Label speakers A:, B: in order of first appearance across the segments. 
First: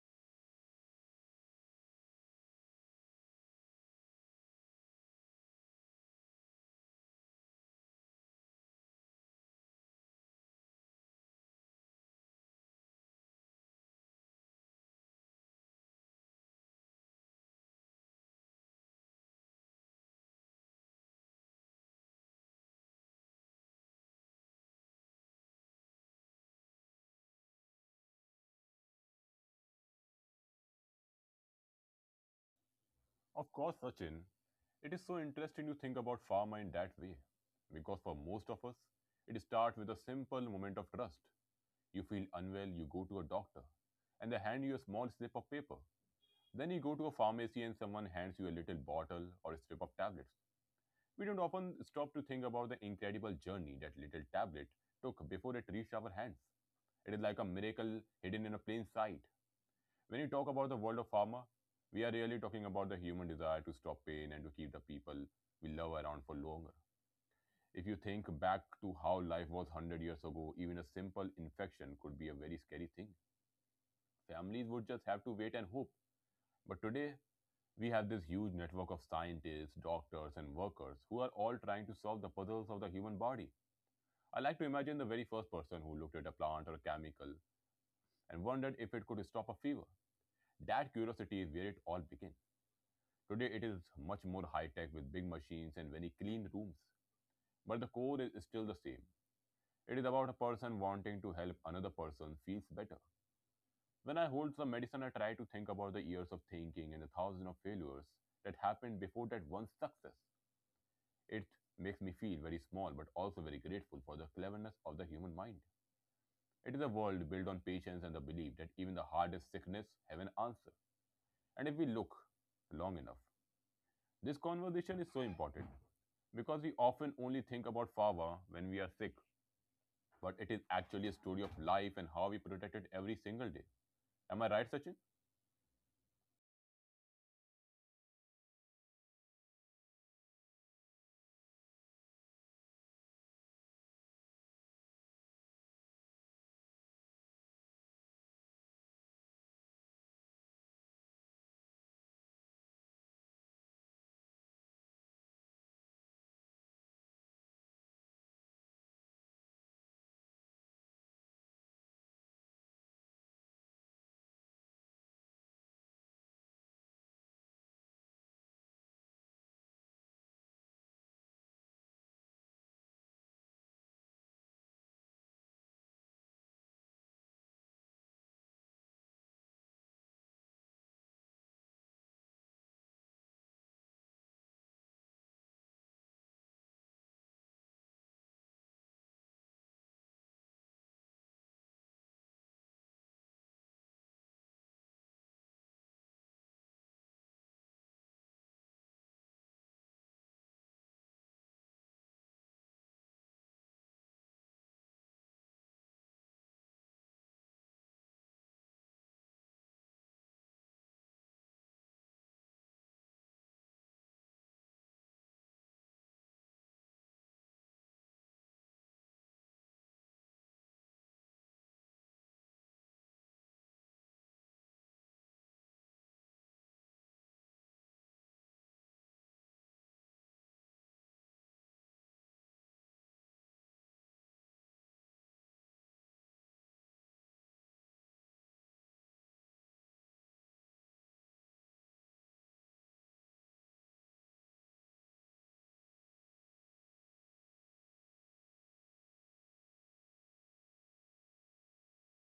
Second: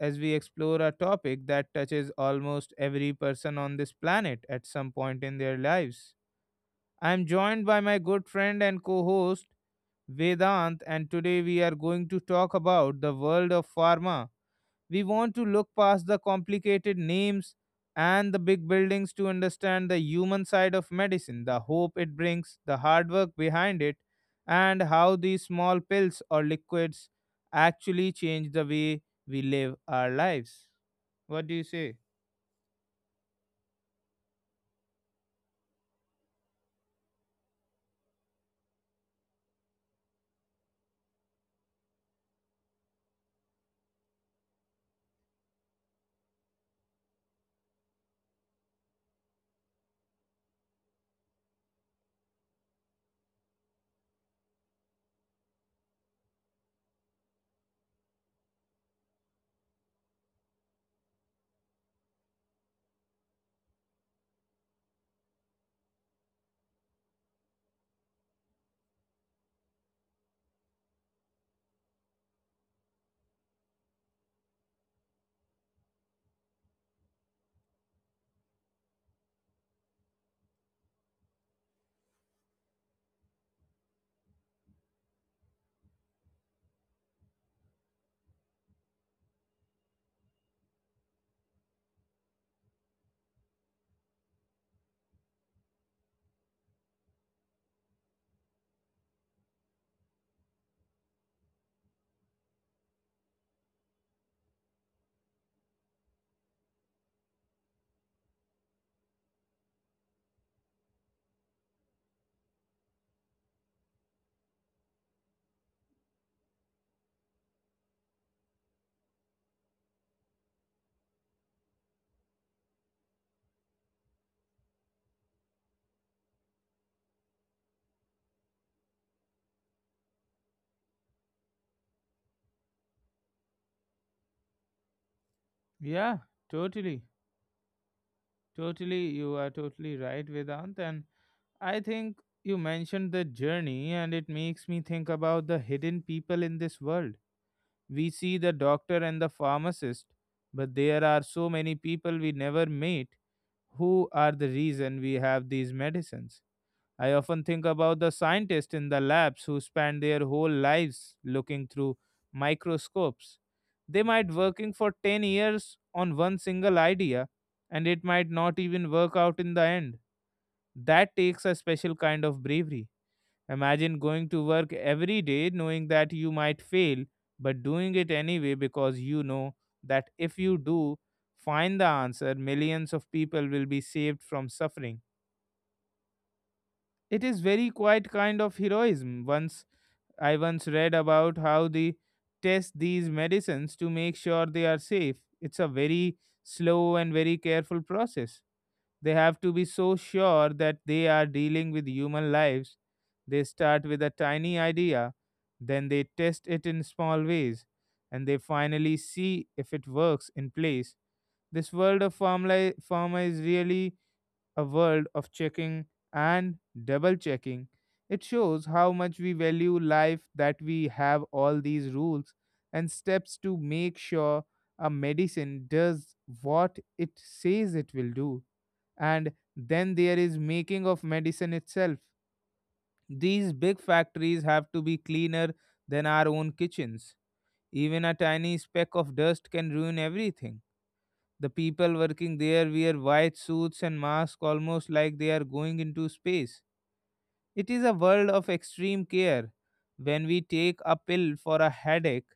A: as we explore a topic that touches almost every person on this planet at some point in their lives. I'm joined by my good friend and co host, Vedant, and today we are going to talk about the world of pharma. We want to look past the complicated names and the big buildings to understand the human side of medicine, the hope it brings, the hard work behind it, and how these small pills or liquids actually change the way we live our lives. What do you say?
B: Of course, Sachin, it is so interesting to think about pharma in that way. Because for most of us, it starts with a simple moment of trust. You feel unwell, you go to a doctor, and they hand you a small slip of paper. Then you go to a pharmacy and someone hands you a little bottle or a strip of tablets. We don't often stop to think about the incredible journey that little tablet took before it reached our hands. It is like a miracle hidden in a plain sight. When you talk about the world of pharma, we are really talking about the human desire to stop pain and to keep the people we love around for longer. If you think back to how life was 100 years ago, even a simple infection could be a very scary thing. Families would just have to wait and hope. But today, we have this huge network of scientists, doctors, and workers who are all trying to solve the puzzles of the human body. I like to imagine the very first person who looked at a plant or a chemical and wondered if it could stop a fever. That curiosity is where it all begins. Today it is much more high tech with big machines and very clean rooms. But the core is still the same. It is about a person wanting to help another person feels better. When I hold some medicine, I try to think about the years of thinking and the thousand of failures that happened before that one success. It makes me feel very small but also very grateful for the cleverness of the human mind. It is a world built on patience and the belief that even the hardest sickness have an answer. And if we look long enough, this conversation is so important because we often only think about fava when we are sick, but it is actually a story of life and how we protect it every single day. Am I right, Sachin?
A: Yeah, totally. Totally. You are totally right, Vedant. And I think you mentioned the journey, and it makes me think about the hidden people in this world. We see the doctor and the pharmacist, but there are so many people we never meet who are the reason we have these medicines. I often think about the scientists in the labs who spend their whole lives looking through microscopes. They might working for 10 years on one single idea, and it might not even work out in the end. That takes a special kind of bravery. Imagine going to work every day knowing that you might fail, but doing it anyway because you know that if you do find the answer, millions of people will be saved from suffering. It is very quiet kind of heroism. Once I once read about how they test these medicines to make sure they are safe. It's a very slow and very careful process. They have to be so sure that they are dealing with human lives. They start with a tiny idea, then they test it in small ways, and they finally see if it works in place. This world of pharma is really a world of checking and double checking. It shows how much we value life that we have all these rules and steps to make sure a medicine does what it says it will do. And then there is making of medicine itself. These big factories have to be cleaner than our own kitchens. Even a tiny speck of dust can ruin everything. The people working there wear white suits and masks almost like they are going into space. It is a world of extreme care. When we take a pill for a headache,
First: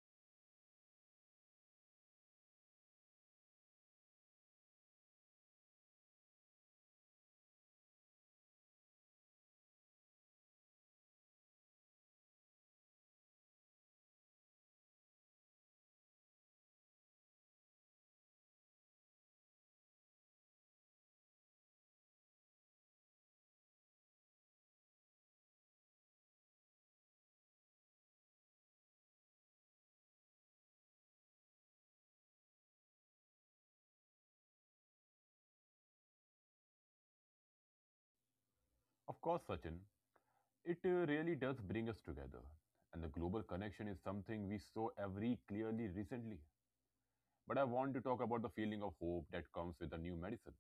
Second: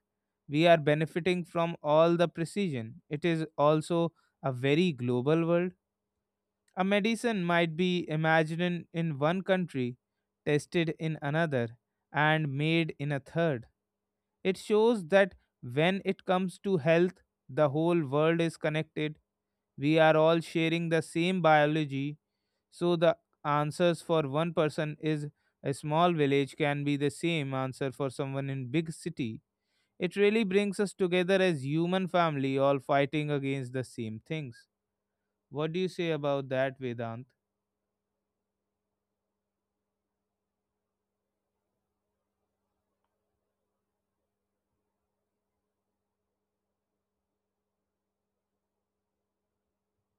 A: we are benefiting from all the precision. It is also a very global world. A medicine might be imagined in one country, tested in another, and made in a third. It shows that when it comes to health, the whole world is connected. We are all sharing the same biology, so the answers for one person is a small village can be the same answer for someone in big city. It really brings us together as human family all fighting against the same things. What do you say about that, Vedant?
B: Of course, Sachin. It really does bring us together. And the global connection is something we saw every clearly recently. But I want to talk about the feeling of hope that comes with a new medicine.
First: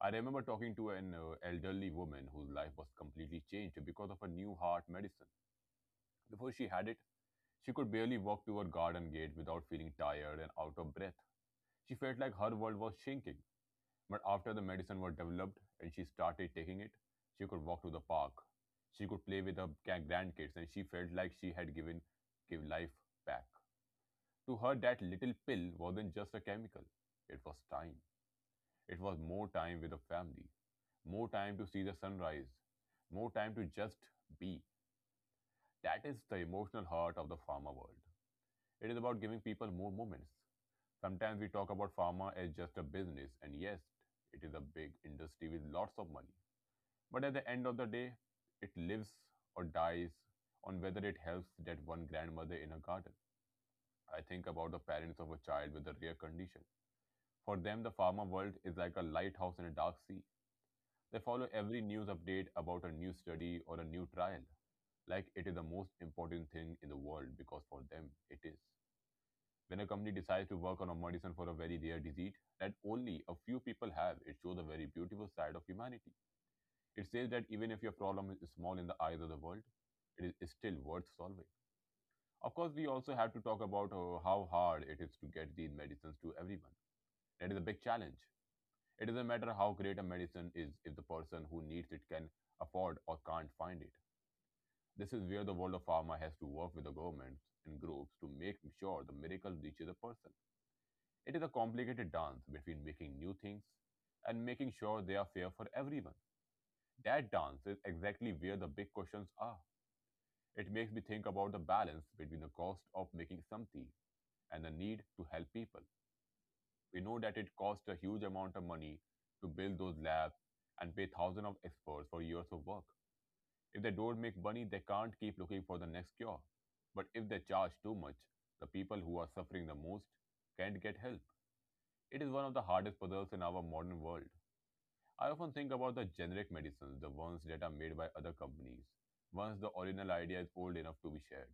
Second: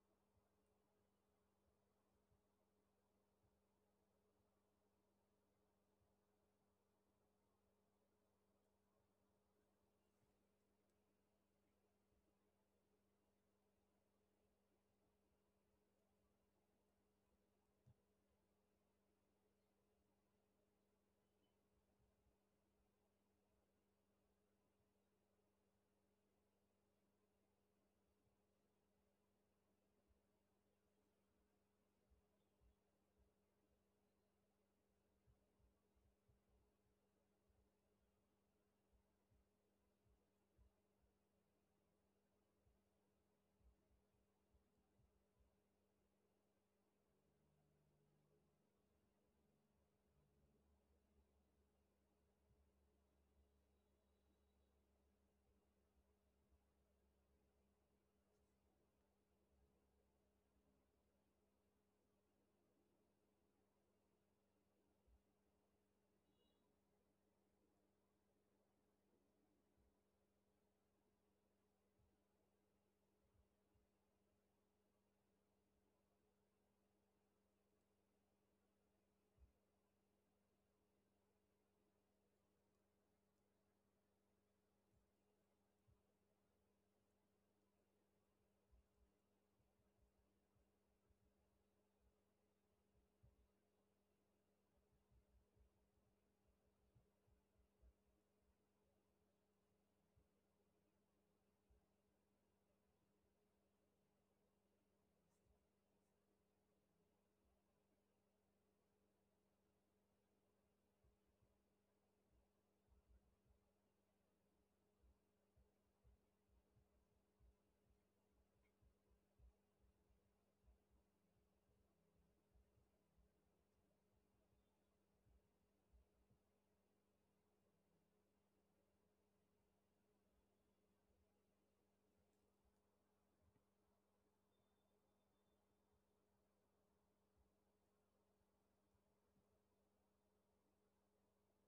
B: I remember talking to an elderly woman whose life was completely changed because of a new heart medicine. Before she had it, she could barely walk to her garden gate without feeling tired and out of breath. She felt like her world was shrinking, but after the medicine was developed and she started taking it, she could walk to the park. She could play with her grandkids, and she felt like she had give life back. To her, that little pill wasn't just a chemical; it was time. It was more time with the family, more time to see the sunrise, more time to just be. That is the emotional heart of the pharma world. It is about giving people more moments. Sometimes we talk about pharma as just a business, and yes, it is a big industry with lots of money. But at the end of the day, it lives or dies on whether it helps that one grandmother in a garden. I think about the parents of a child with a rare condition. For them, the pharma world is like a lighthouse in a dark sea. They follow every news update about a new study or a new trial, like it is the most important thing in the world because for them it is. When a company decides to work on a medicine for a very rare disease that only a few people have, it shows a very beautiful side of humanity. It says that even if your problem is small in the eyes of the world, it is still worth solving. Of course, we also have to talk about how hard it is to get these medicines to everyone. That is a big challenge. It doesn't matter how great a medicine is if the person who needs it can afford or can't find it. This is where the world of pharma has to work with the governments and groups to make sure the miracle reaches the person. It is a complicated dance between making new things and making sure they are fair for everyone. That dance is exactly where the big questions are. It makes me think about the balance between the cost of making something and the need to help people. We know that it costs a huge amount of money to build those labs and pay thousands of experts for years of work. If they don't make money, they can't keep looking for the next cure. But if they charge too much, the people who are suffering the most can't get help. It is one of the hardest puzzles in our modern world. I often think about the generic medicines, the ones that are made by other companies, once the original idea is old enough to be shared.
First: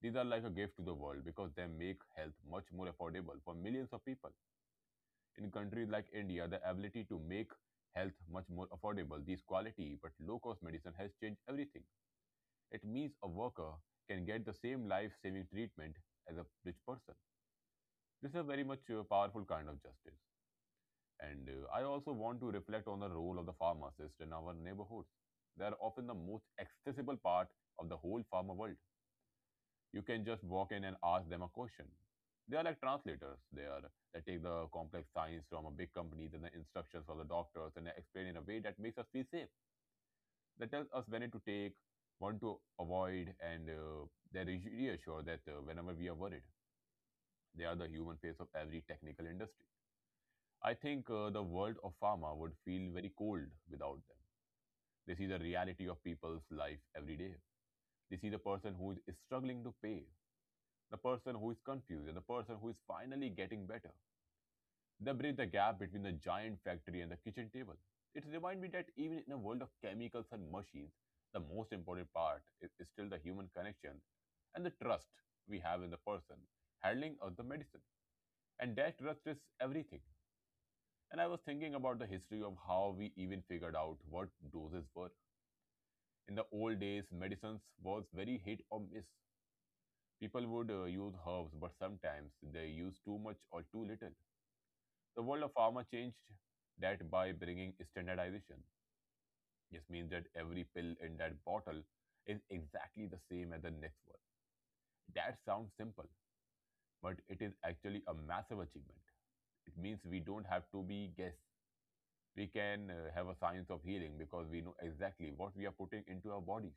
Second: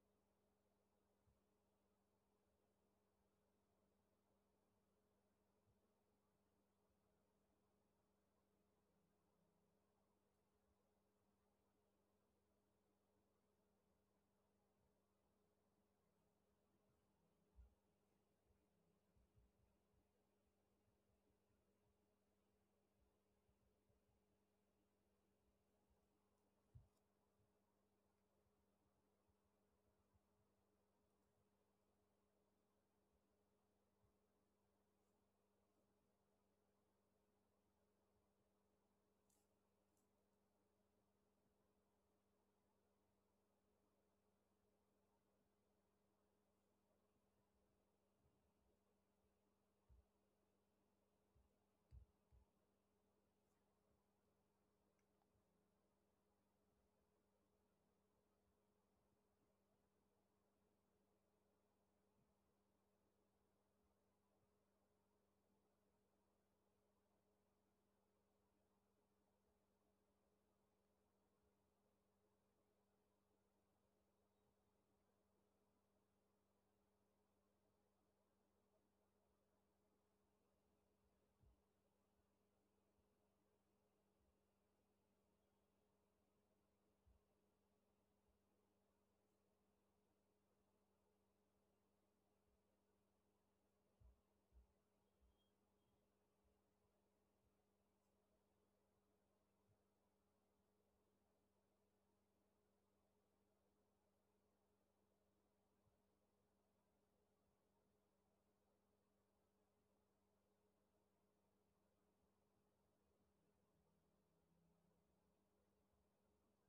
B: These are like a gift to the world because they make health much more affordable for millions of people. In countries like India, the ability to make health much more affordable, these quality but low cost medicine has changed everything. It means a worker can get the same life saving treatment as a rich person. This is a very much powerful kind of justice. And I also want to reflect on the role of the pharmacist in our neighborhoods. They are often the most accessible part of the whole pharma world. You can just walk in and ask them a question. They are like translators. They take the complex science from a big company and the instructions for the doctors and they explain in a way that makes us feel safe. They tell us when to take, what to avoid, and they reassure that whenever we are worried, they are the human face of every technical industry. I think the world of pharma would feel very cold without them. They see the reality of people's life every day. They see the person who is struggling to pay, the person who is confused, and the person who is finally getting better. They bridge the gap between the giant factory and the kitchen table. It reminds me that even in a world of chemicals and machines, the most important part is still the human connection and the trust we have in the person handling of the medicine. And that trust is everything. And I was thinking about the history of how we even figured out what doses were. In the old days, medicines was very hit or miss. People would use herbs, but sometimes they use too much or too little. The world of pharma changed that by bringing standardization. This means that every pill in that bottle is exactly the same as the next one. That sounds simple, but it is actually a massive achievement. It means we don't have to be guess. We can have a science of healing because we know exactly what we are putting into our bodies.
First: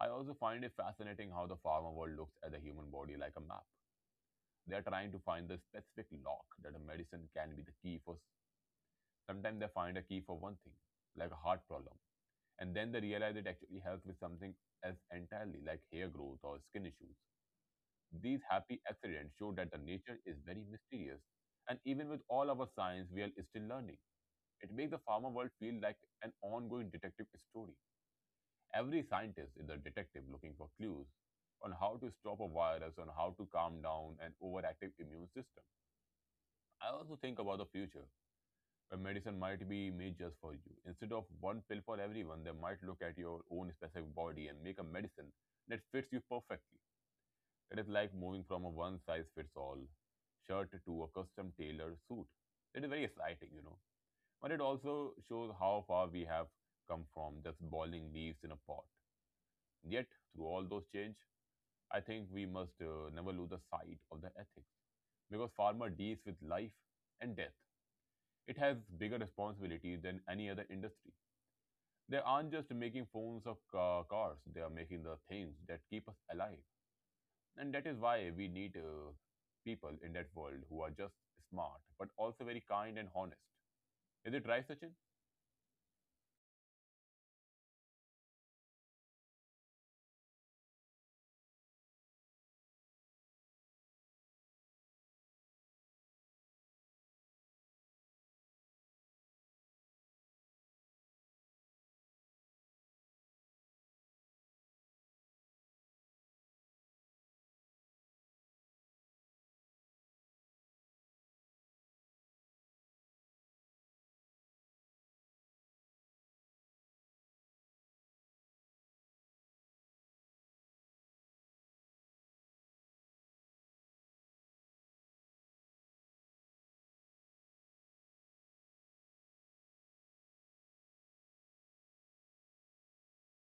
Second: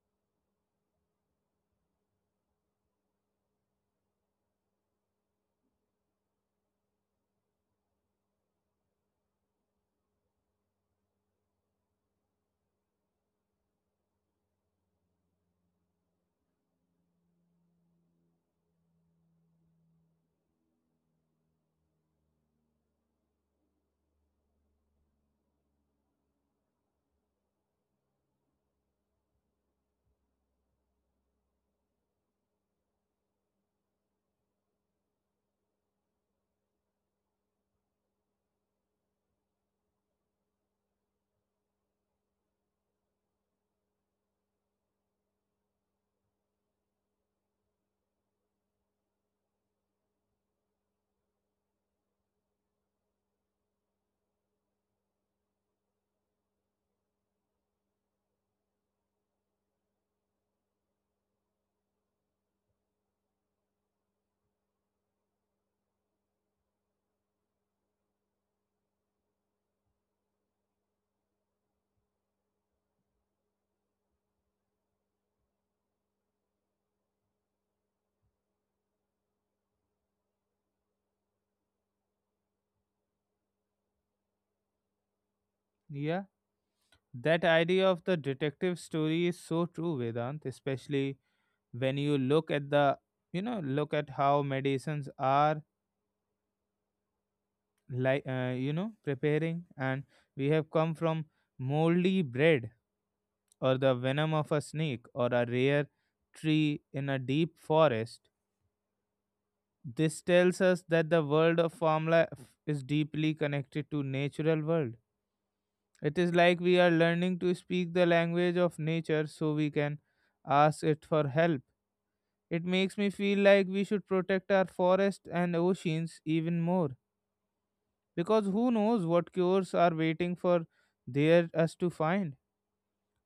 B: I also find it fascinating how the pharma world looks at the human body like a map. They're trying to find the specific lock that a medicine can be the key for. Sometimes they find a key for one thing, like a heart problem, and then they realize it actually helps with something else entirely, like hair growth or skin issues. These happy accidents show that the nature is very mysterious, and even with all our science, we are still learning. It makes the pharma world feel like an ongoing detective story. Every scientist is a detective looking for clues on how to stop a virus, on how to calm down an overactive immune system. I also think about the future, where medicine might be made just for you. Instead of one pill for everyone, they might look at your own specific body and make a medicine that fits you perfectly. It is like moving from a one size fits all shirt to a custom tailored suit. It is very exciting, you know. But it also shows how far we have come from just boiling leaves in a pot. Yet, through all those change, I think we must never lose the sight of the ethics because farmer deals with life and death. It has bigger responsibilities than any other industry. They aren't just making phones or cars; they are making the things that keep us alive, and that is why we need people in that world who are just smart but also very kind and honest. Is it right, Sachin?
A: Yeah. That idea of the detective story is so true, Vedant, especially when you look at look at how medicines are like, preparing, and we have come from moldy bread or the venom of a snake or a rare tree in a deep forest. This tells us that the world of formula is deeply connected to natural world. It is like we are learning to speak the language of nature so we can ask it for help. It makes me feel like we should protect our forests and oceans even more, because who knows what cures are waiting for there us to find.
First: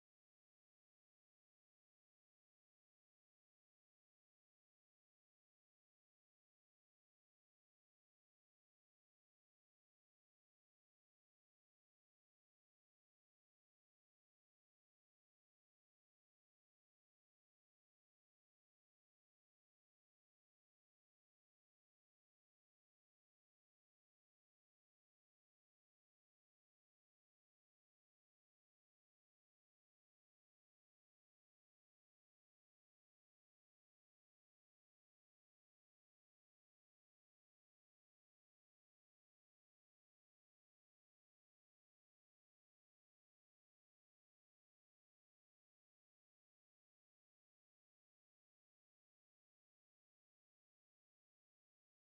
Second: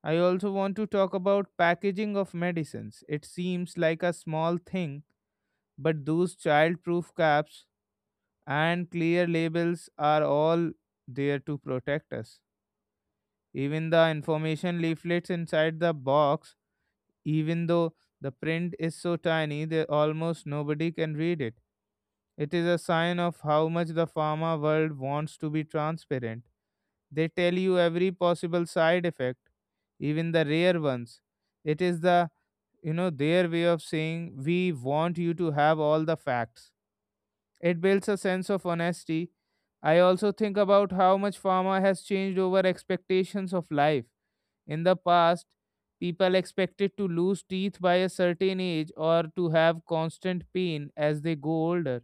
A: I also want to talk about packaging of medicines. It seems like a small thing, but those child-proof caps and clear labels are all there to protect us. Even the information leaflets inside the box, even though the print is so tiny that almost nobody can read it. It is a sign of how much the pharma world wants to be transparent. They tell you every possible side effect, even the rare ones. It is their way of saying we want you to have all the facts. It builds a sense of honesty. I also think about how much pharma has changed over expectations of life. In the past, people expected to lose teeth by a certain age or to have constant pain as they go older.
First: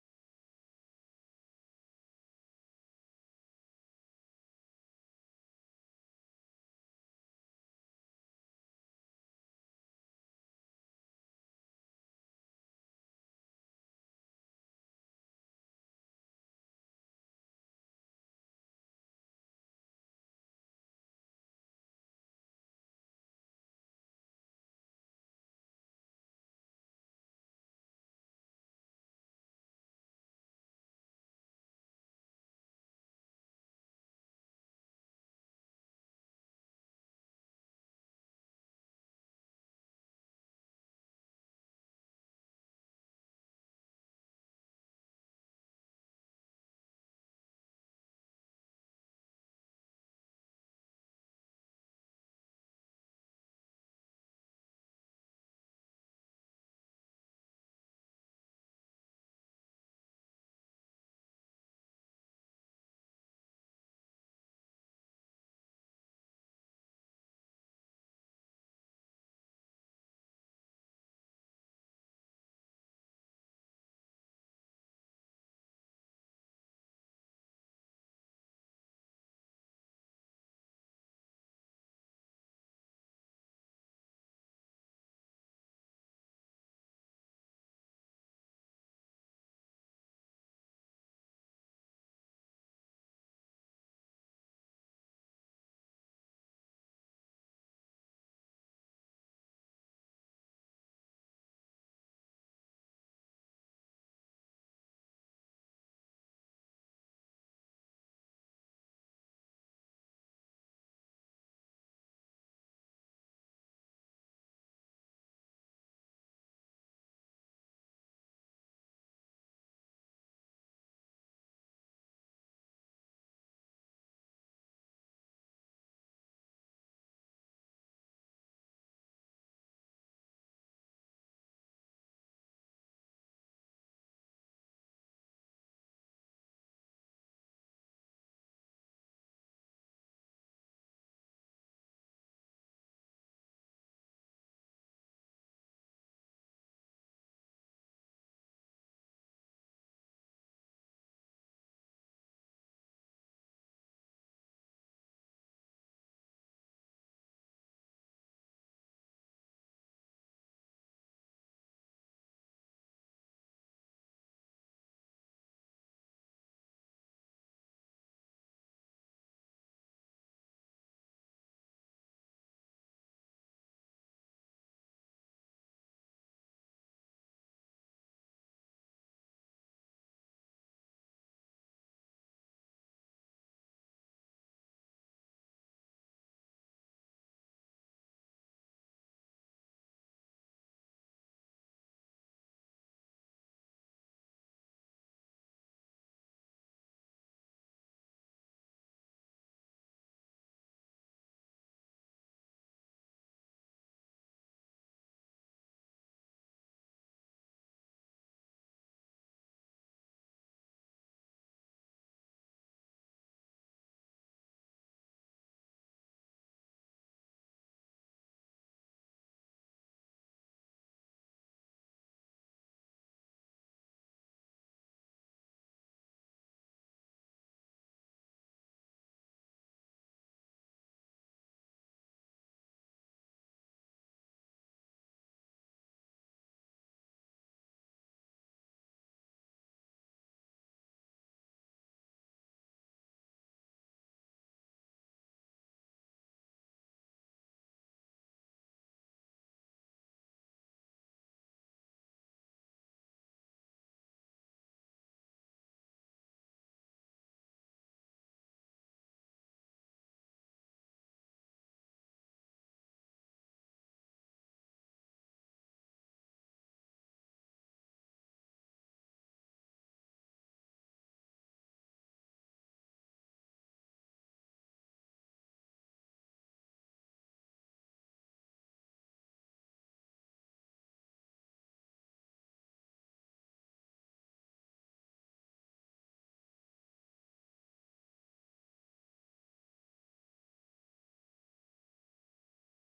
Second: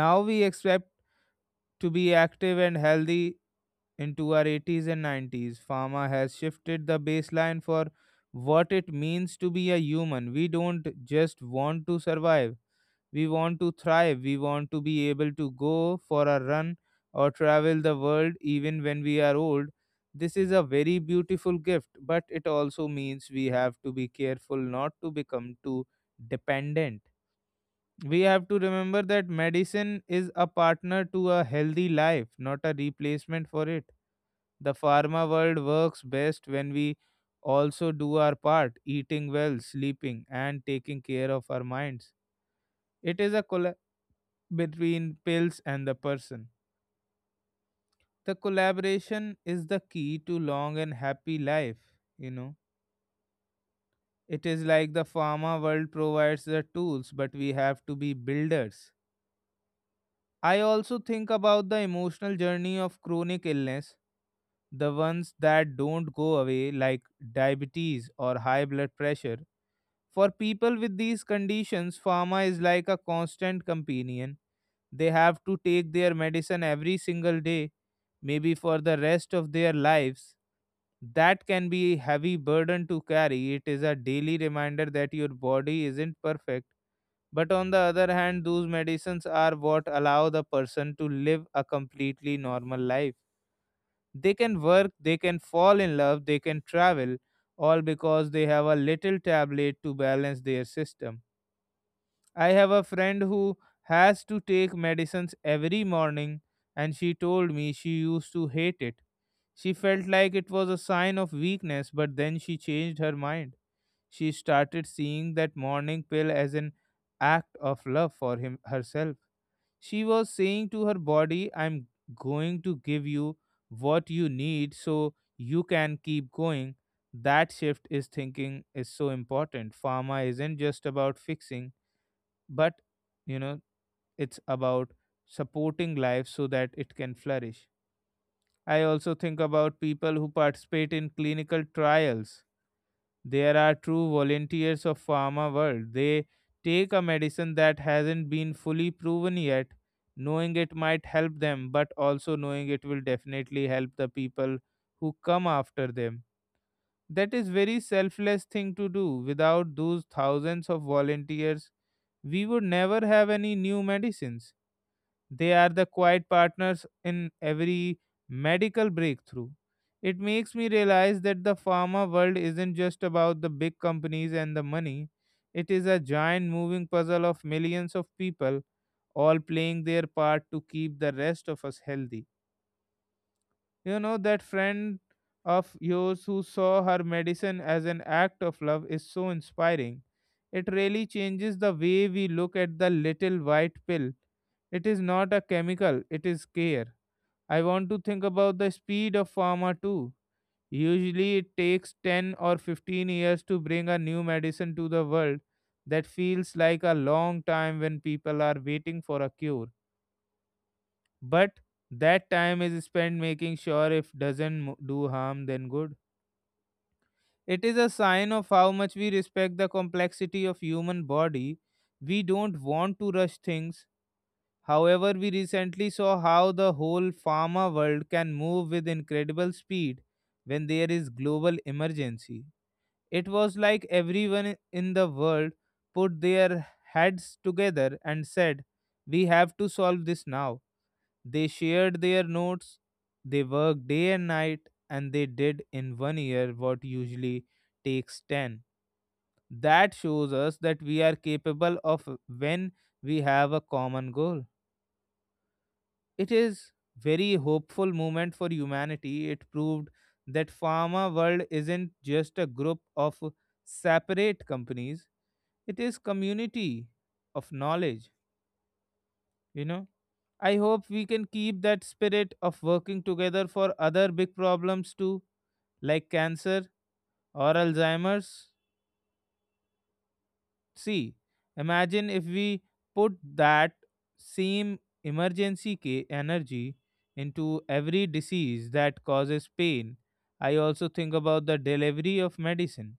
A: Now we expect to be active and healthy into our 80s and 90s. Pharma has shifted the baseline for what it means to be a human. We don't just want to survive, we want to thrive. We want to be able to go for a run or travel the world even when we are old. This is a very beautiful gift, but it also means we have to be careful not to become too dependent. We have to remember that medicine is a partner to a healthy life, not a replacement for it. The pharma world works best when we also do our part, eating well, sleeping, and taking care of our minds. It is a collab between pills and the person. The collaboration is the key to long and happy life, you know. It is like the pharma world provides the tools, but we have to be builders. I also think about the emotional journey of chronic illness, the ones that don't go away, like diabetes or high blood pressure. For people with these conditions, pharma is like a constant companion. They have to take their medicine every single day, maybe for the rest of their lives. That can be a heavy burden to carry. It is a daily reminder that your body isn't perfect, but on the other hand, those medicines are what allow the person to live a completely normal life. They can work, they can fall in love, they can travel, all because they have a little tablet to balance their system. I have a friend who has to take medicines every morning, and she told me she used to hate it. She felt like it was a sign of weakness, but then she changed her mind. She started seeing that morning pill as an act of love for him herself. She was saying to her body, I'm going to give you what you need so you can keep going. That shift is thinking is so important. Pharma isn't just about fixing, but you know, it's about supporting life so that it can flourish. I also think about people who participate in clinical trials. There are true volunteers of pharma world. They take a medicine that hasn't been fully proven yet, knowing it might help them, but also knowing it will definitely help the people who come after them. That is very selfless thing to do. Without those thousands of volunteers, we would never have any new medicines. They are the quiet partners in every medical breakthrough. It makes me realize that the pharma world isn't just about the big companies and the money, it is a giant moving puzzle of millions of people all playing their part to keep the rest of us healthy. You know, that friend of yours who saw her medicine as an act of love is so inspiring. It really changes the way we look at the little white pill. It is not a chemical, it is care. I want to think about the speed of pharma too. Usually, it takes 10 or 15 years to bring a new medicine to the world. That feels like a long time when people are waiting for a cure, but that time is spent making sure if doesn't do harm then good. It is a sign of how much we respect the complexity of human body. We don't want to rush things. However, we recently saw how the whole pharma world can move with incredible speed when there is global emergency. It was like everyone in the world put their heads together and said we have to solve this now. They shared their notes, they worked day and night, and they did in 1 year what usually takes 10. That shows us that we are capable of when we have a common goal. It is very hopeful moment for humanity. It proved that pharma world isn't just a group of separate companies. It is community of knowledge, you know. I hope we can keep that spirit of working together for other big problems too, like cancer or Alzheimer's. See, imagine if we put that same emergency energy into every disease that causes pain. I also think about the delivery of medicine.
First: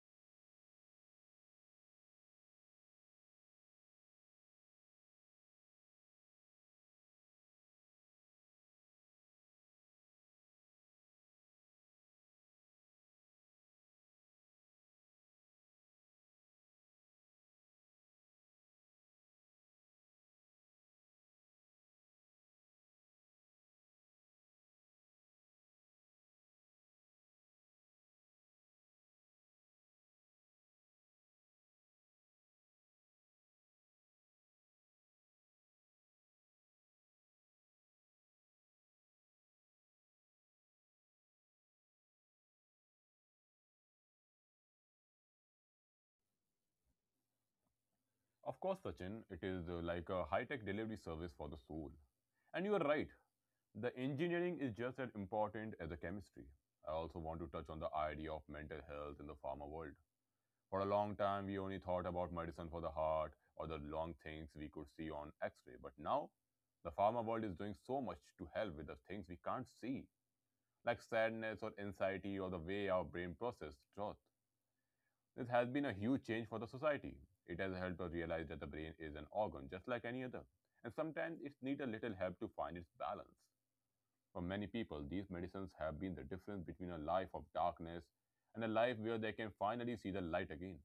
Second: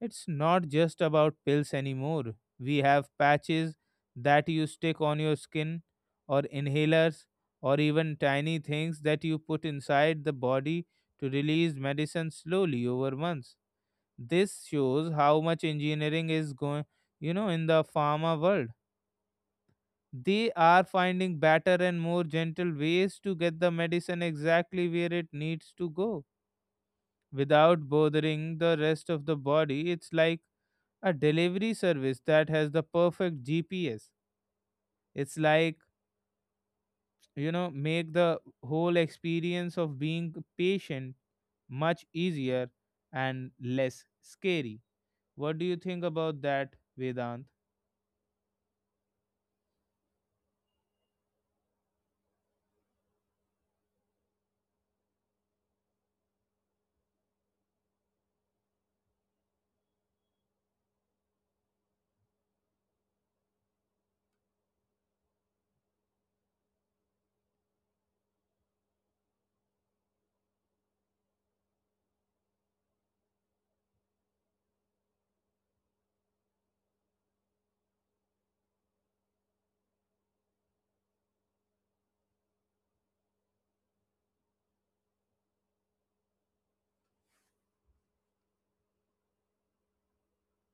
A: It's not just about pills anymore. We have patches that you stick on your skin, or inhalers, or even tiny things that you put inside the body to release medicine slowly over months. This shows how much engineering is going, you know, in the pharma world. They are finding better and more gentle ways to get the medicine exactly where it needs to go without bothering the rest of the body. It's like a delivery service that has the perfect GPS. It's like, you know, Make the whole experience of being patient much easier and less scary. What do you think about that, Vedant?
B: Of course, Sachin. It is like a high-tech delivery service for the soul. And you are right. The engineering is just as important as the chemistry. I also want to touch on the idea of mental health in the pharma world. For a long time, we only thought about medicine for the heart or the long things we could see on x ray. But now, the pharma world is doing so much to help with the things we can't see, like sadness or anxiety or the way our brain processes thought. This has been a huge change for the society. It has helped us realize that the brain is an organ just like any other, and sometimes it needs a little help to find its balance. For many people, these medicines have been the difference between a life of darkness and a life where they can finally see the light again.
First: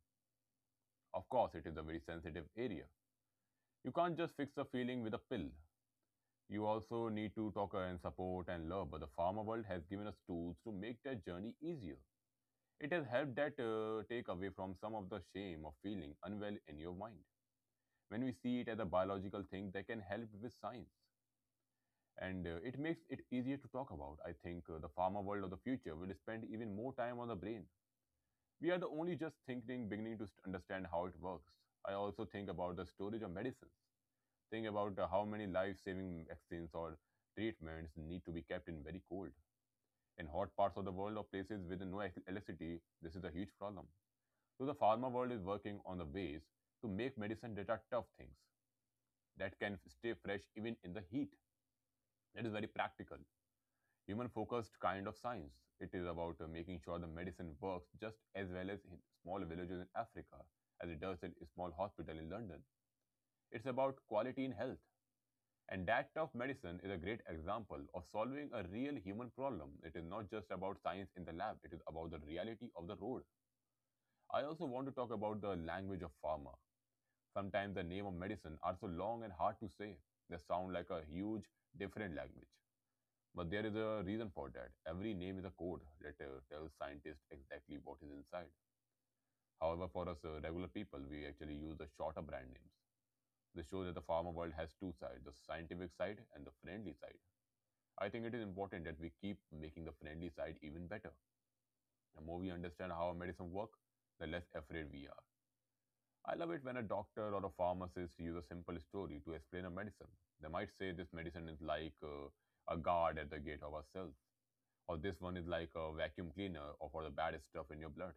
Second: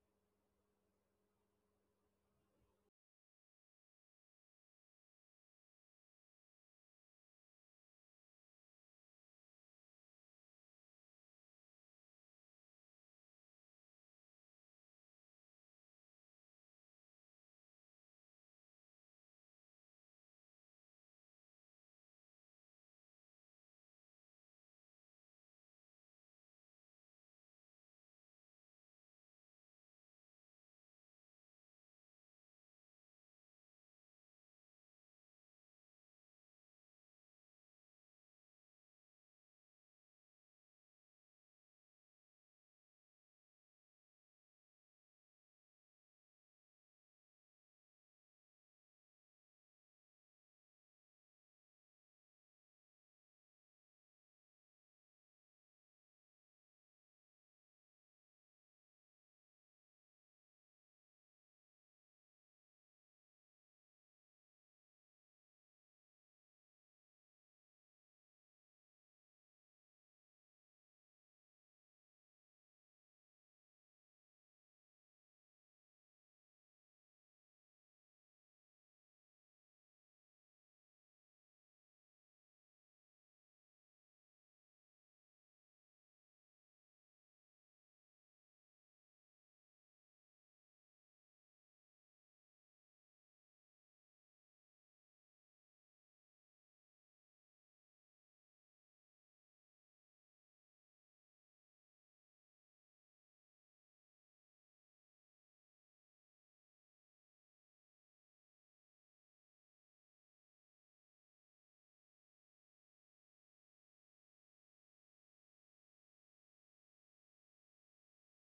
B: Of course, it is a very sensitive area. You can't just fix a feeling with a pill. You also need to talk and support and love, but the pharma world has given us tools to make that journey easier. It has helped that take away from some of the shame of feeling unwell in your mind. When we see it as a biological thing, they can help with science, and it makes it easier to talk about. I think the pharma world of the future will spend even more time on the brain. We are the only just thinking beginning to understand how it works. I also think about the storage of medicines. Think about how many life-saving vaccines or treatments need to be kept in very cold, in hot parts of the world or places with no electricity. This is a huge problem. So the pharma world is working on the ways to make medicine that are tough things that can stay fresh even in the heat. That is very practical human focused kind of science. It is about making sure the medicine works just as well as in small villages in Africa as it does in a small hospital in London. It's about quality in health. And that tough medicine is a great example of solving a real human problem. It is not just about science in the lab, it is about the reality of the road. I also want to talk about the language of pharma. Sometimes the name of medicine are so long and hard to say. They sound like a huge, different language. But there is a reason for that. Every name is a code that tells scientists exactly what is inside. However, for us regular people, we actually use the shorter brand names. This shows that the pharma world has two sides, the scientific side and the friendly side. I think it is important that we keep making the friendly side even better. The more we understand how medicine works, the less afraid we are. I love it when a doctor or a pharmacist uses a simple story to explain a medicine. They might say this medicine is like a guard at the gate of our cell, or this one is like a vacuum cleaner or for the bad stuff in your blood,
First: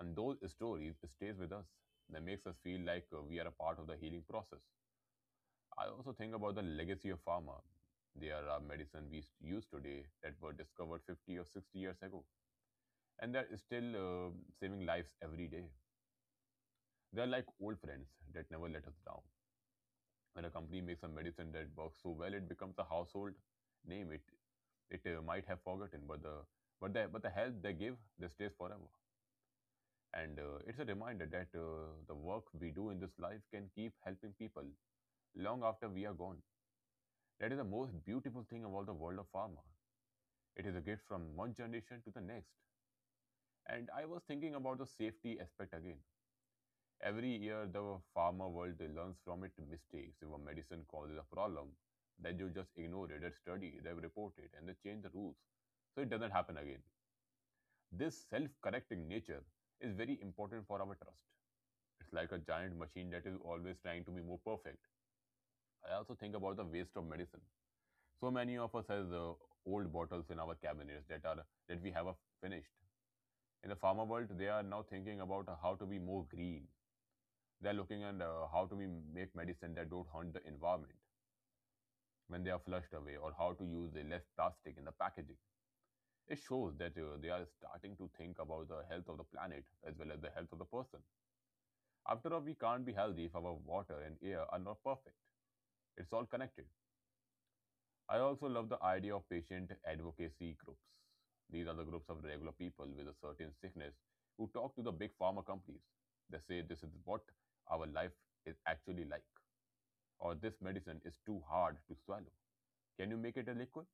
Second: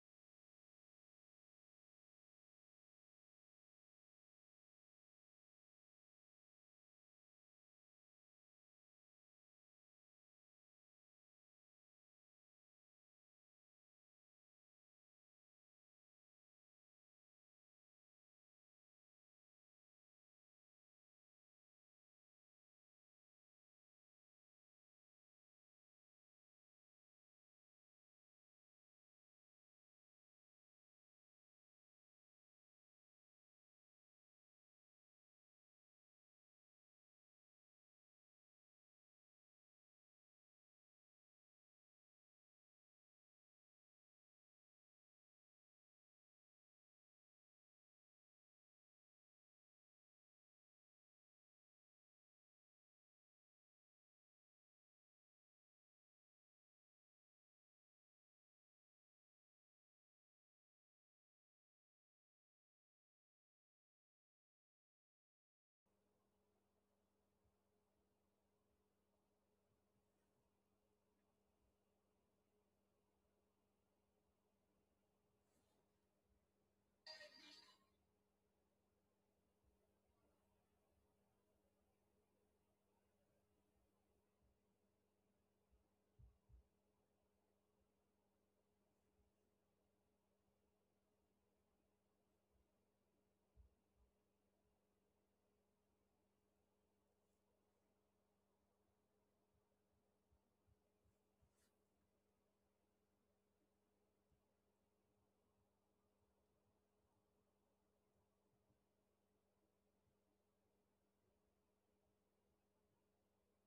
B: and those stories stays with us, that makes us feel like we are a part of the healing process. I also think about the legacy of pharma. There are medicine we use today that were discovered 50 or 60 years ago, and they're still saving lives every day. They're like old friends that never let us down. When a company makes a medicine that works so well, it becomes a household name. It might have forgotten, but the but the help they give, they stays forever. And it's a reminder that the work we do in this life can keep helping people long after we are gone. That is the most beautiful thing about the world of pharma. It is a gift from one generation to the next. And I was thinking about the safety aspect again. Every year, the pharma world learns from its mistakes. If a medicine causes a problem, then you just ignore it, they study, they report it, and they change the rules so it doesn't happen again. This self correcting nature is very important for our trust. It's like a giant machine that is always trying to be more perfect. I also think about the waste of medicine. So many of us has old bottles in our cabinets that are, that we have finished. In the pharma world, they are now thinking about how to be more green. They are looking at how to be make medicine that don't harm the environment when they are flushed away, or how to use the less plastic in the packaging. It shows that they are starting to think about the health of the planet as well as the health of the person. After all, we can't be healthy if our water and air are not perfect. It's all connected. I also love the idea of patient advocacy groups. These are the groups of regular people with a certain sickness who talk to the big pharma companies. They say this is what our life is actually like, or this medicine is too hard to swallow. Can you make it a liquid?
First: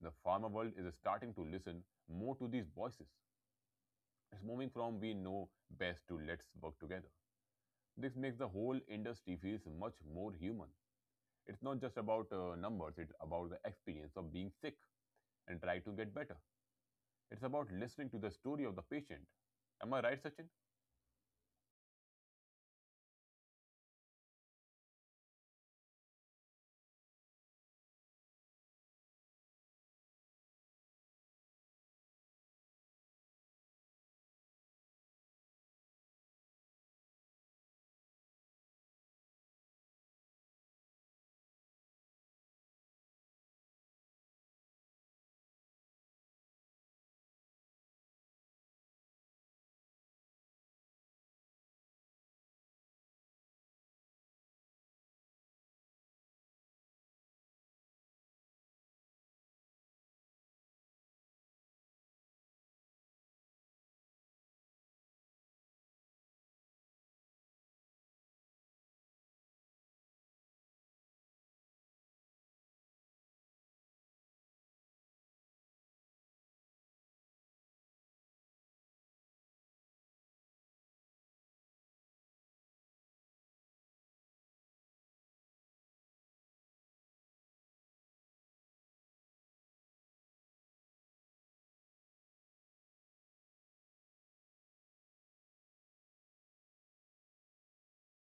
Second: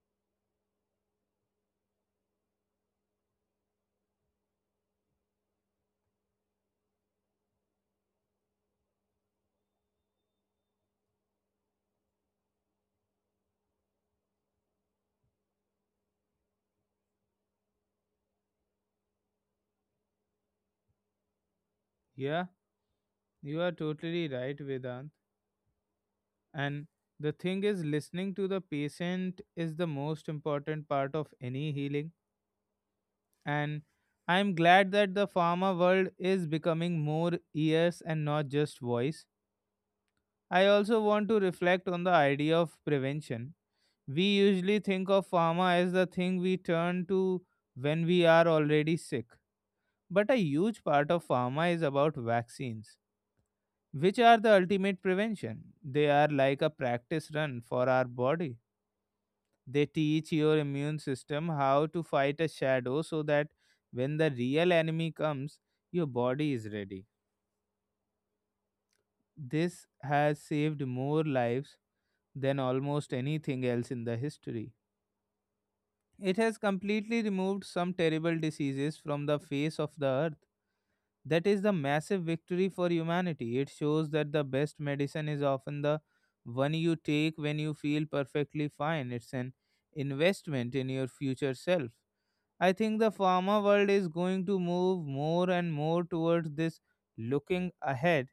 B: The pharma world is starting to listen more to these voices. It's moving from we know best to let's work together. This makes the whole industry feels much more human. It's not just about numbers, it's about the experience of being sick and try to get better. It's about listening to the story of the patient. Am I right, Sachin?
A: Yeah, you are totally right, Vedant. And the thing is, listening to the patient is the most important part of any healing. And I'm glad that the pharma world is becoming more ears and not just voice. I also want to reflect on the idea of prevention. We usually think of pharma as the thing we turn to when we are already sick. But a huge part of pharma is about vaccines, which are the ultimate prevention. They are like a practice run for our body. They teach your immune system how to fight a shadow so that when the real enemy comes, your body is ready. This has saved more lives than almost anything else in the history. It has completely removed some terrible diseases from the face of the earth. That is the massive victory for humanity. It shows that the best medicine is often the one you take when you feel perfectly fine. It's an investment in your future self. I think the pharma world is going to move more and more towards this looking ahead.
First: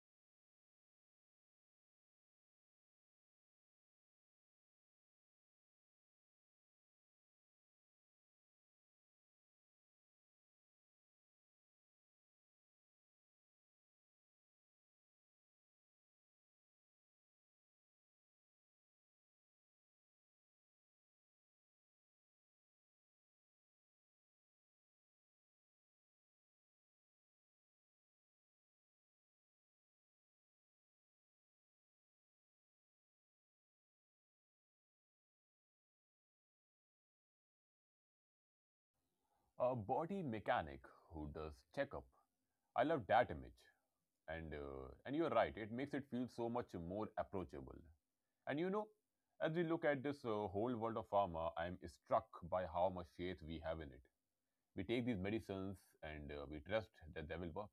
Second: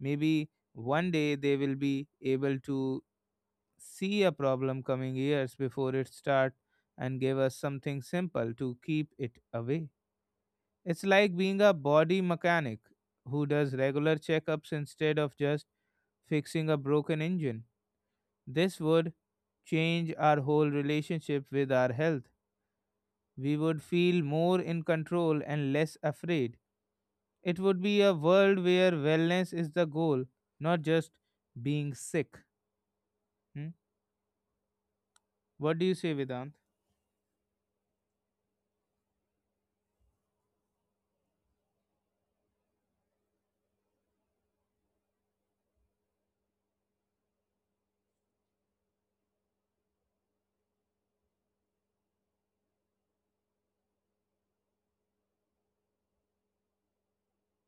A: Maybe one day they will be able to see a problem coming years before it starts and give us something simple to keep it away. It's like being a body mechanic who does regular checkups instead of just fixing a broken engine. This would change our whole relationship with our health. We would feel more in control and less afraid. It would be a world where wellness is the goal, not just being sick. Hmm? What do you say, Vedant?
B: A body mechanic who does checkup. I love that image. And you're right, it makes it feel so much more approachable. And you know, as we look at this whole world of pharma, I'm struck by how much faith we have in it. We take these medicines and we trust that they will work.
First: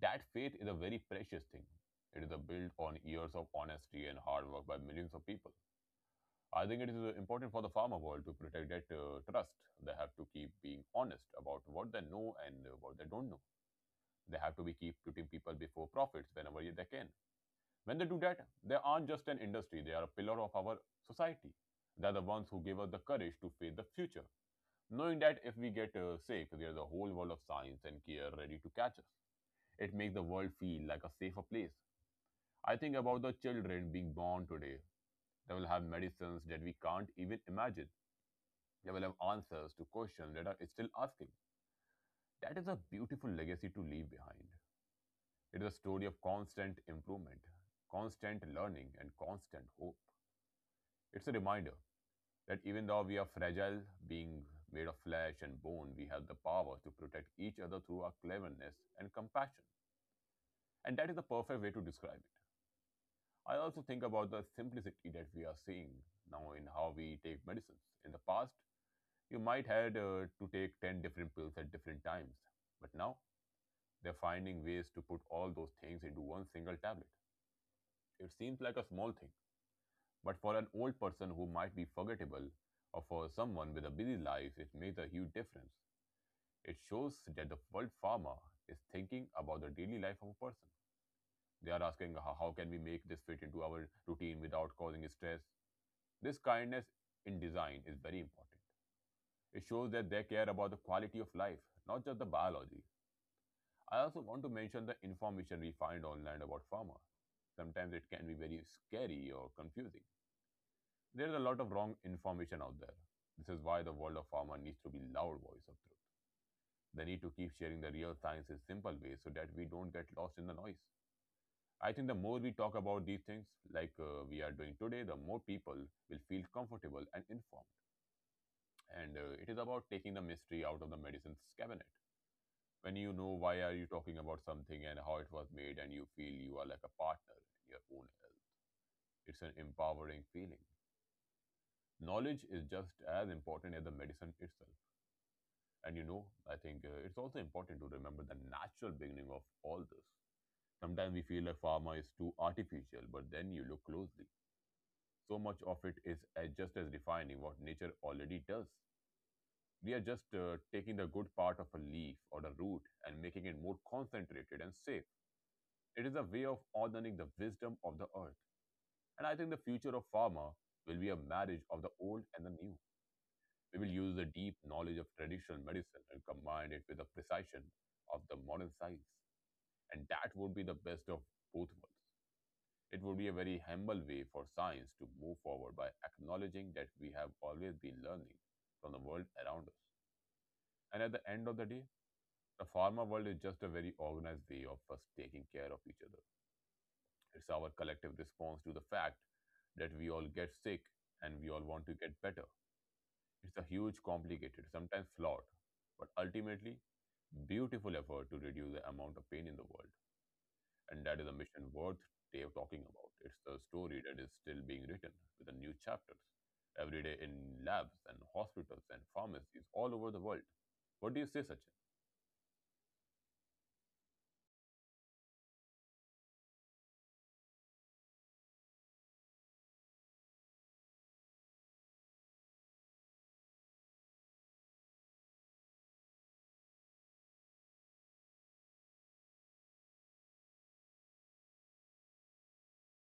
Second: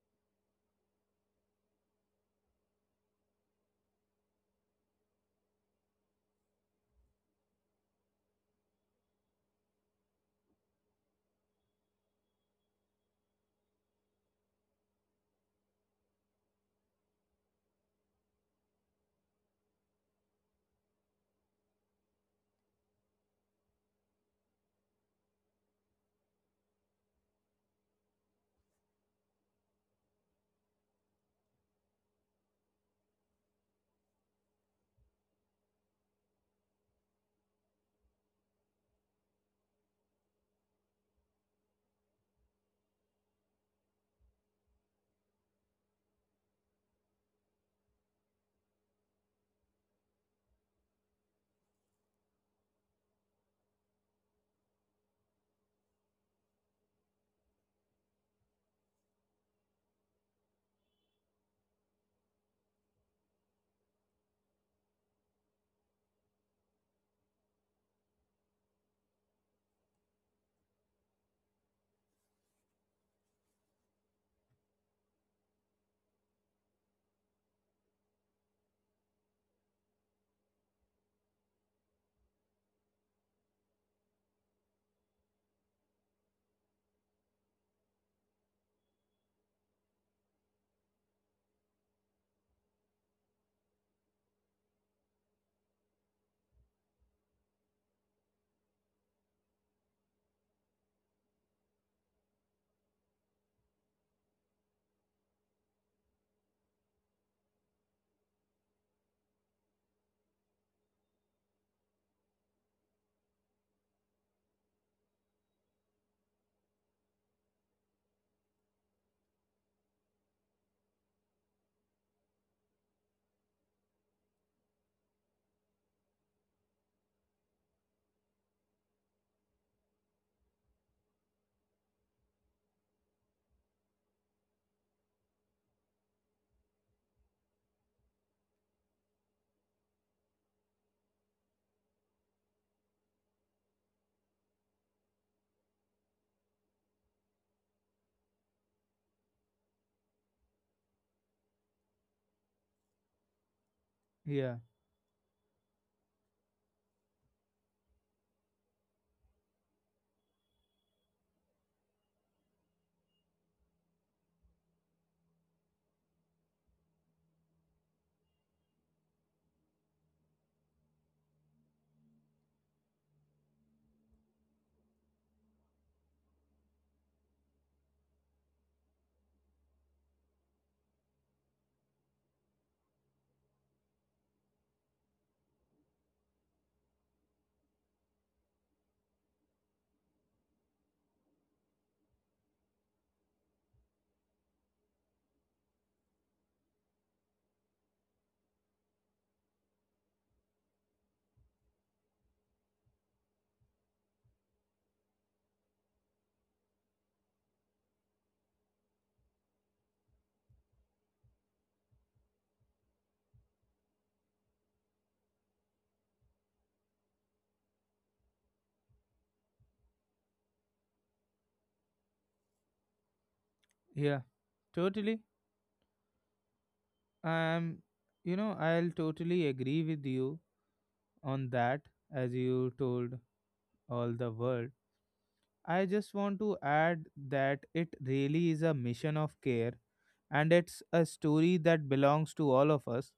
B: That faith is a very precious thing. It is a built on years of honesty and hard work by millions of people. I think it is important for the farmer world to protect that trust. They have to keep being honest about what they know and what they don't know. They have to be keep putting people before profits whenever they can. When they do that, they aren't just an industry, they are a pillar of our society. They are the ones who give us the courage to face the future, knowing that if we get sick, there is a whole world of science and care ready to catch us. It makes the world feel like a safer place. I think about the children being born today. They will have medicines that we can't even imagine. They will have answers to questions that are still asking. That is a beautiful legacy to leave behind. It is a story of constant improvement, constant learning, and constant hope. It's a reminder that even though we are fragile, being made of flesh and bone, we have the power to protect each other through our cleverness and compassion. And that is the perfect way to describe it. I also think about the simplicity that we are seeing now in how we take medicines. In the past, you might had to take 10 different pills at different times, but now they're finding ways to put all those things into one single tablet. It seems like a small thing, but for an old person who might be forgettable, or for someone with a busy life, it makes a huge difference. It shows that the world pharma is thinking about the daily life of a person. They are asking how can we make this fit into our routine without causing stress. This kindness in design is very important. It shows that they care about the quality of life, not just the biology. I also want to mention the information we find online about pharma. Sometimes it can be very scary or confusing. There's a lot of wrong information out there. This is why the world of pharma needs to be loud voice of truth. They need to keep sharing the real science in simple ways so that we don't get lost in the noise. I think the more we talk about these things, like we are doing today, the more people will feel comfortable and informed. And it is about taking the mystery out of the medicine's cabinet. When you know why are you talking about something and how it was made, and you feel you are like a partner in your own health, it's an empowering feeling. Knowledge is just as important as the medicine itself. And I think it's also important to remember the natural beginning of all this. Sometimes we feel like pharma is too artificial, but then you look closely.
A: Yeah,
B: So much of it is just as defining what nature already does. We are just taking the good part of a leaf or a root and making it more concentrated and safe. It is a way of honoring the wisdom of the earth. And I think the future of pharma will be a marriage of the old and the new. We will use the deep knowledge of traditional medicine and combine it with the precision of the modern science. And that would be the best of both worlds. It would be a very humble way for science to move forward, by acknowledging that we have always been learning from the world around us. And at the end of the day, the pharma world is just a very organized way of us taking care of each other. It's our collective response to the fact that we all get sick and we all want to get better. It's a huge, complicated, sometimes flawed, but ultimately beautiful effort to reduce the amount of pain in the world. And that is a mission worth talking about. It's the story that is still being written, with the new chapters every day in labs and hospitals and pharmacies all over the world. What do you say, Sachin?
A: yeah, totally. Um, I'll totally agree with you on that, as you told all the world. I just want to add that it really is a mission of care, and it's a story that belongs to all of us.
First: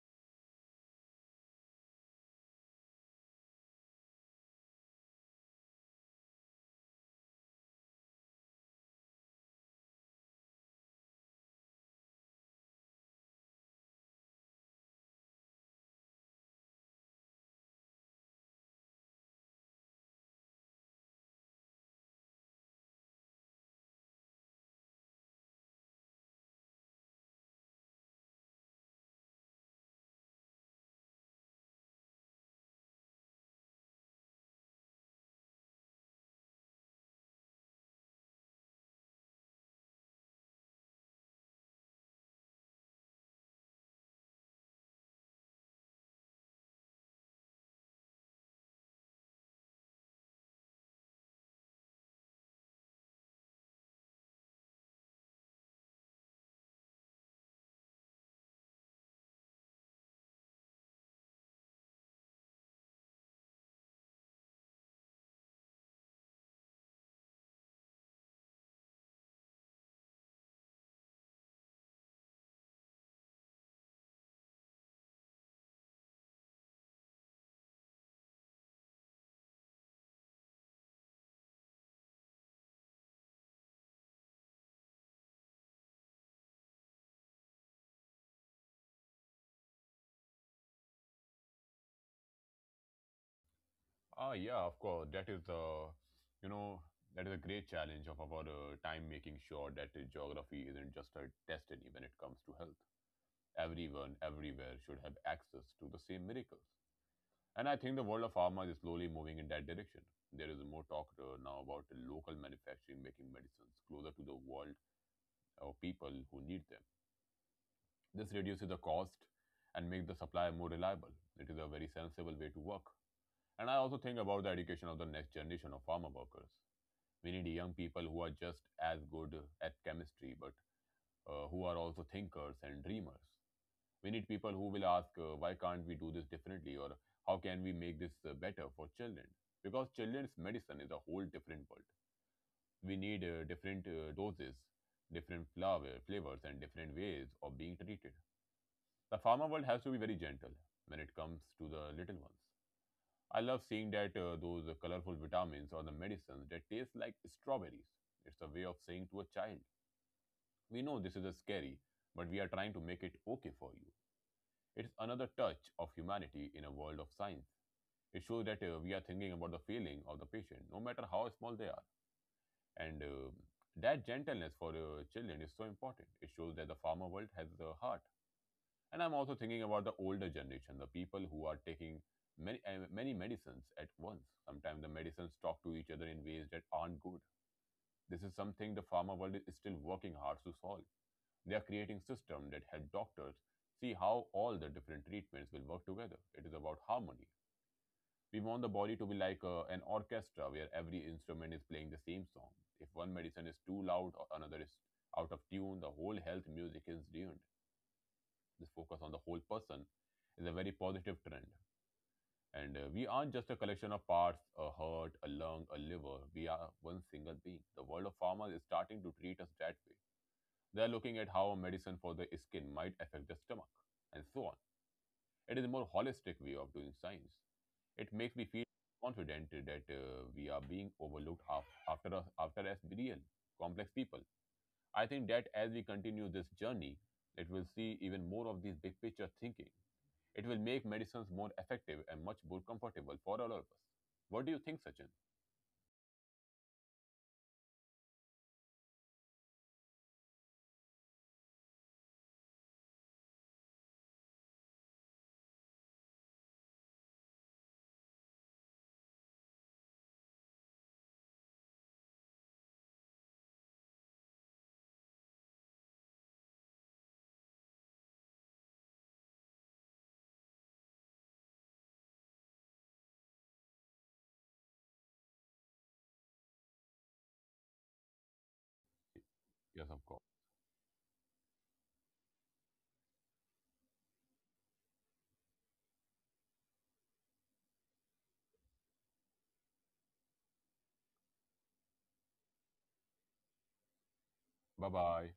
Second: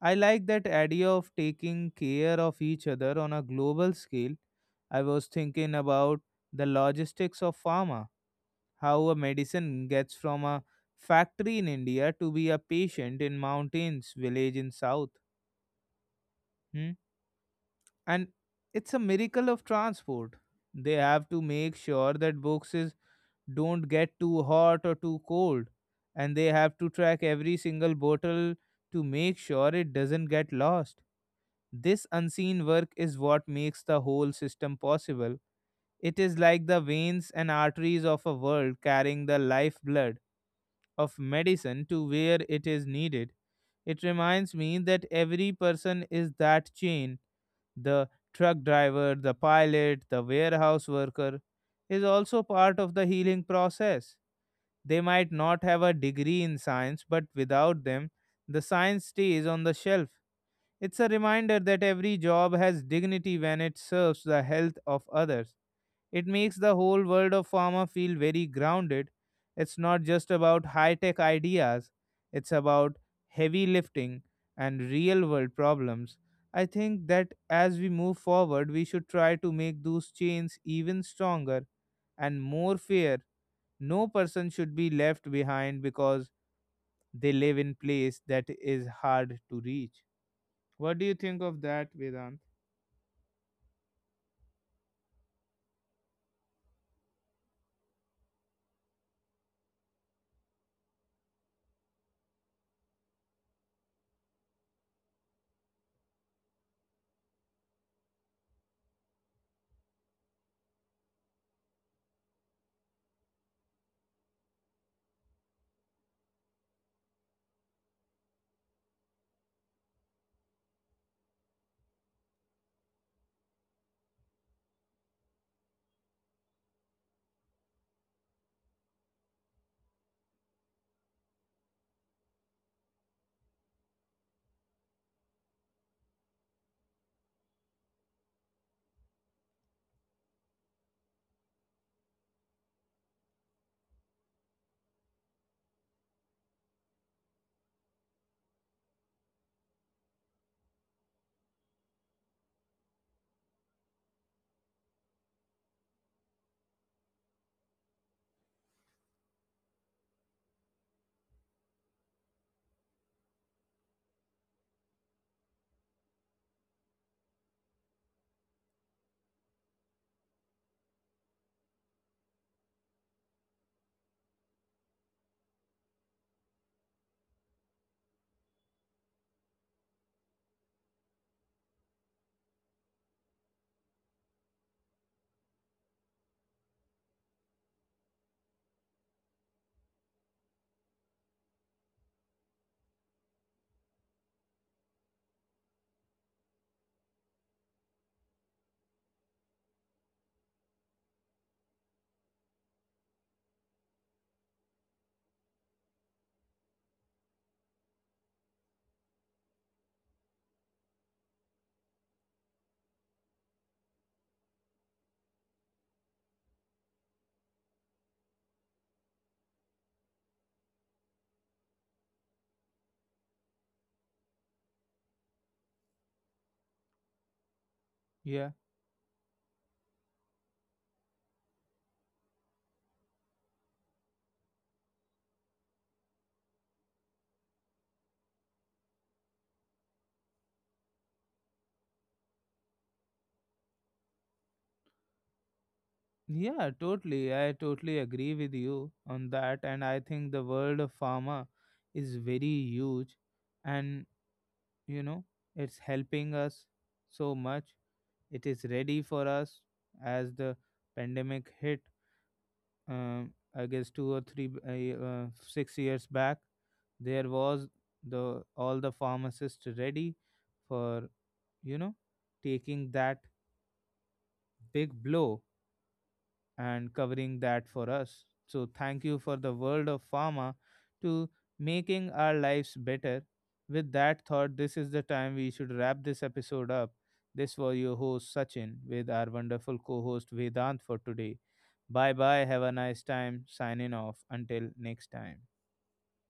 A: I like that idea of taking care of each other on a global scale. I was thinking about the logistics of pharma, how a medicine gets from a factory in India to be a patient in mountains village in South. Hmm? And it's a miracle of transport. They have to make sure that boxes don't get too hot or too cold, and they have to track every single bottle to make sure it doesn't get lost. This unseen work is what makes the whole system possible. It is like the veins and arteries of a world carrying the lifeblood of medicine to where it is needed. It reminds me that every person is that chain, the truck driver, the pilot, the warehouse worker, is also part of the healing process. They might not have a degree in science, but without them, the science stays on the shelf. It's a reminder that every job has dignity when it serves the health of others. It makes the whole world of pharma feel very grounded. It's not just about high tech ideas, it's about heavy lifting and real world problems. I think that as we move forward, we should try to make those chains even stronger and more fair. No person should be left behind because they live in place that is hard to reach. What do you think of that, Vedant?
B: Ah, yeah, of course. That is the, you know, that is a great challenge of our time, making sure that geography isn't just a destiny when it comes to health. Everyone, everywhere should have access to the same miracles. And I think the world of pharma is slowly moving in that direction. There is more talk now about local manufacturing, making medicines closer to the world or people who need them. This reduces the cost and makes the supply more reliable. It is a very sensible way to work. And I also think about the education of the next generation of farmer workers. We need young people who are just as good at chemistry, but who are also thinkers and dreamers. We need people who will ask, why can't we do this differently, or how can we make this better for children? Because children's medicine is a whole different world. We need different doses, different flavors, and different ways of being treated. The pharma world has to be very gentle when it comes to the little ones. I love seeing that those colorful vitamins or the medicines that taste like strawberries. It's a way of saying to a child, we know this is a scary, but we are trying to make it okay for you. It's another touch of humanity in a world of science. It shows that we are thinking about the feeling of the patient, no matter how small they are. And that gentleness for children is so important. It shows that the farmer world has a heart. And I'm also thinking about the older generation, the people who are taking many, many medicines at once. Sometimes the medicines talk to each other in ways that aren't good. This is something the farmer world is still working hard to solve. They are creating systems that help doctors see how all the different treatments will work together. It is about harmony. We want the body to be like an orchestra where every instrument is playing the same song. If one medicine is too loud or another is out of tune, the whole health music is ruined. This focus on the whole person is a very positive trend. And we aren't just a collection of parts, a heart, a lung, a liver. We are one single being. The world of farmers is starting to treat us that way. They are looking at how a medicine for the skin might affect the stomach, and so on. It is a more holistic way of doing science. It makes me feel confident that we are being overlooked after us, after as real, complex people. I think that as we continue this journey, it will see even more of these big picture thinking. It will make medicines more effective and much more comfortable for all of us. What do you think, Sachin?
A: Yeah, totally. I totally agree with you on that. And I think the world of pharma is very huge. And, you know, it's helping us so much. It is ready for us as the pandemic hit, um, I guess, 2 or 3, 6 years back. There was the all the pharmacists ready for, you know, taking that big blow and covering that for us. So, thank you for the world of pharma
B: Yes, of course.
A: to making our lives better. With that thought, this is the time we should wrap this episode up. This was your host Sachin with our wonderful co host Vedant for today. Bye bye. Have a nice time. Signing off. Until next time.
B: Bye bye.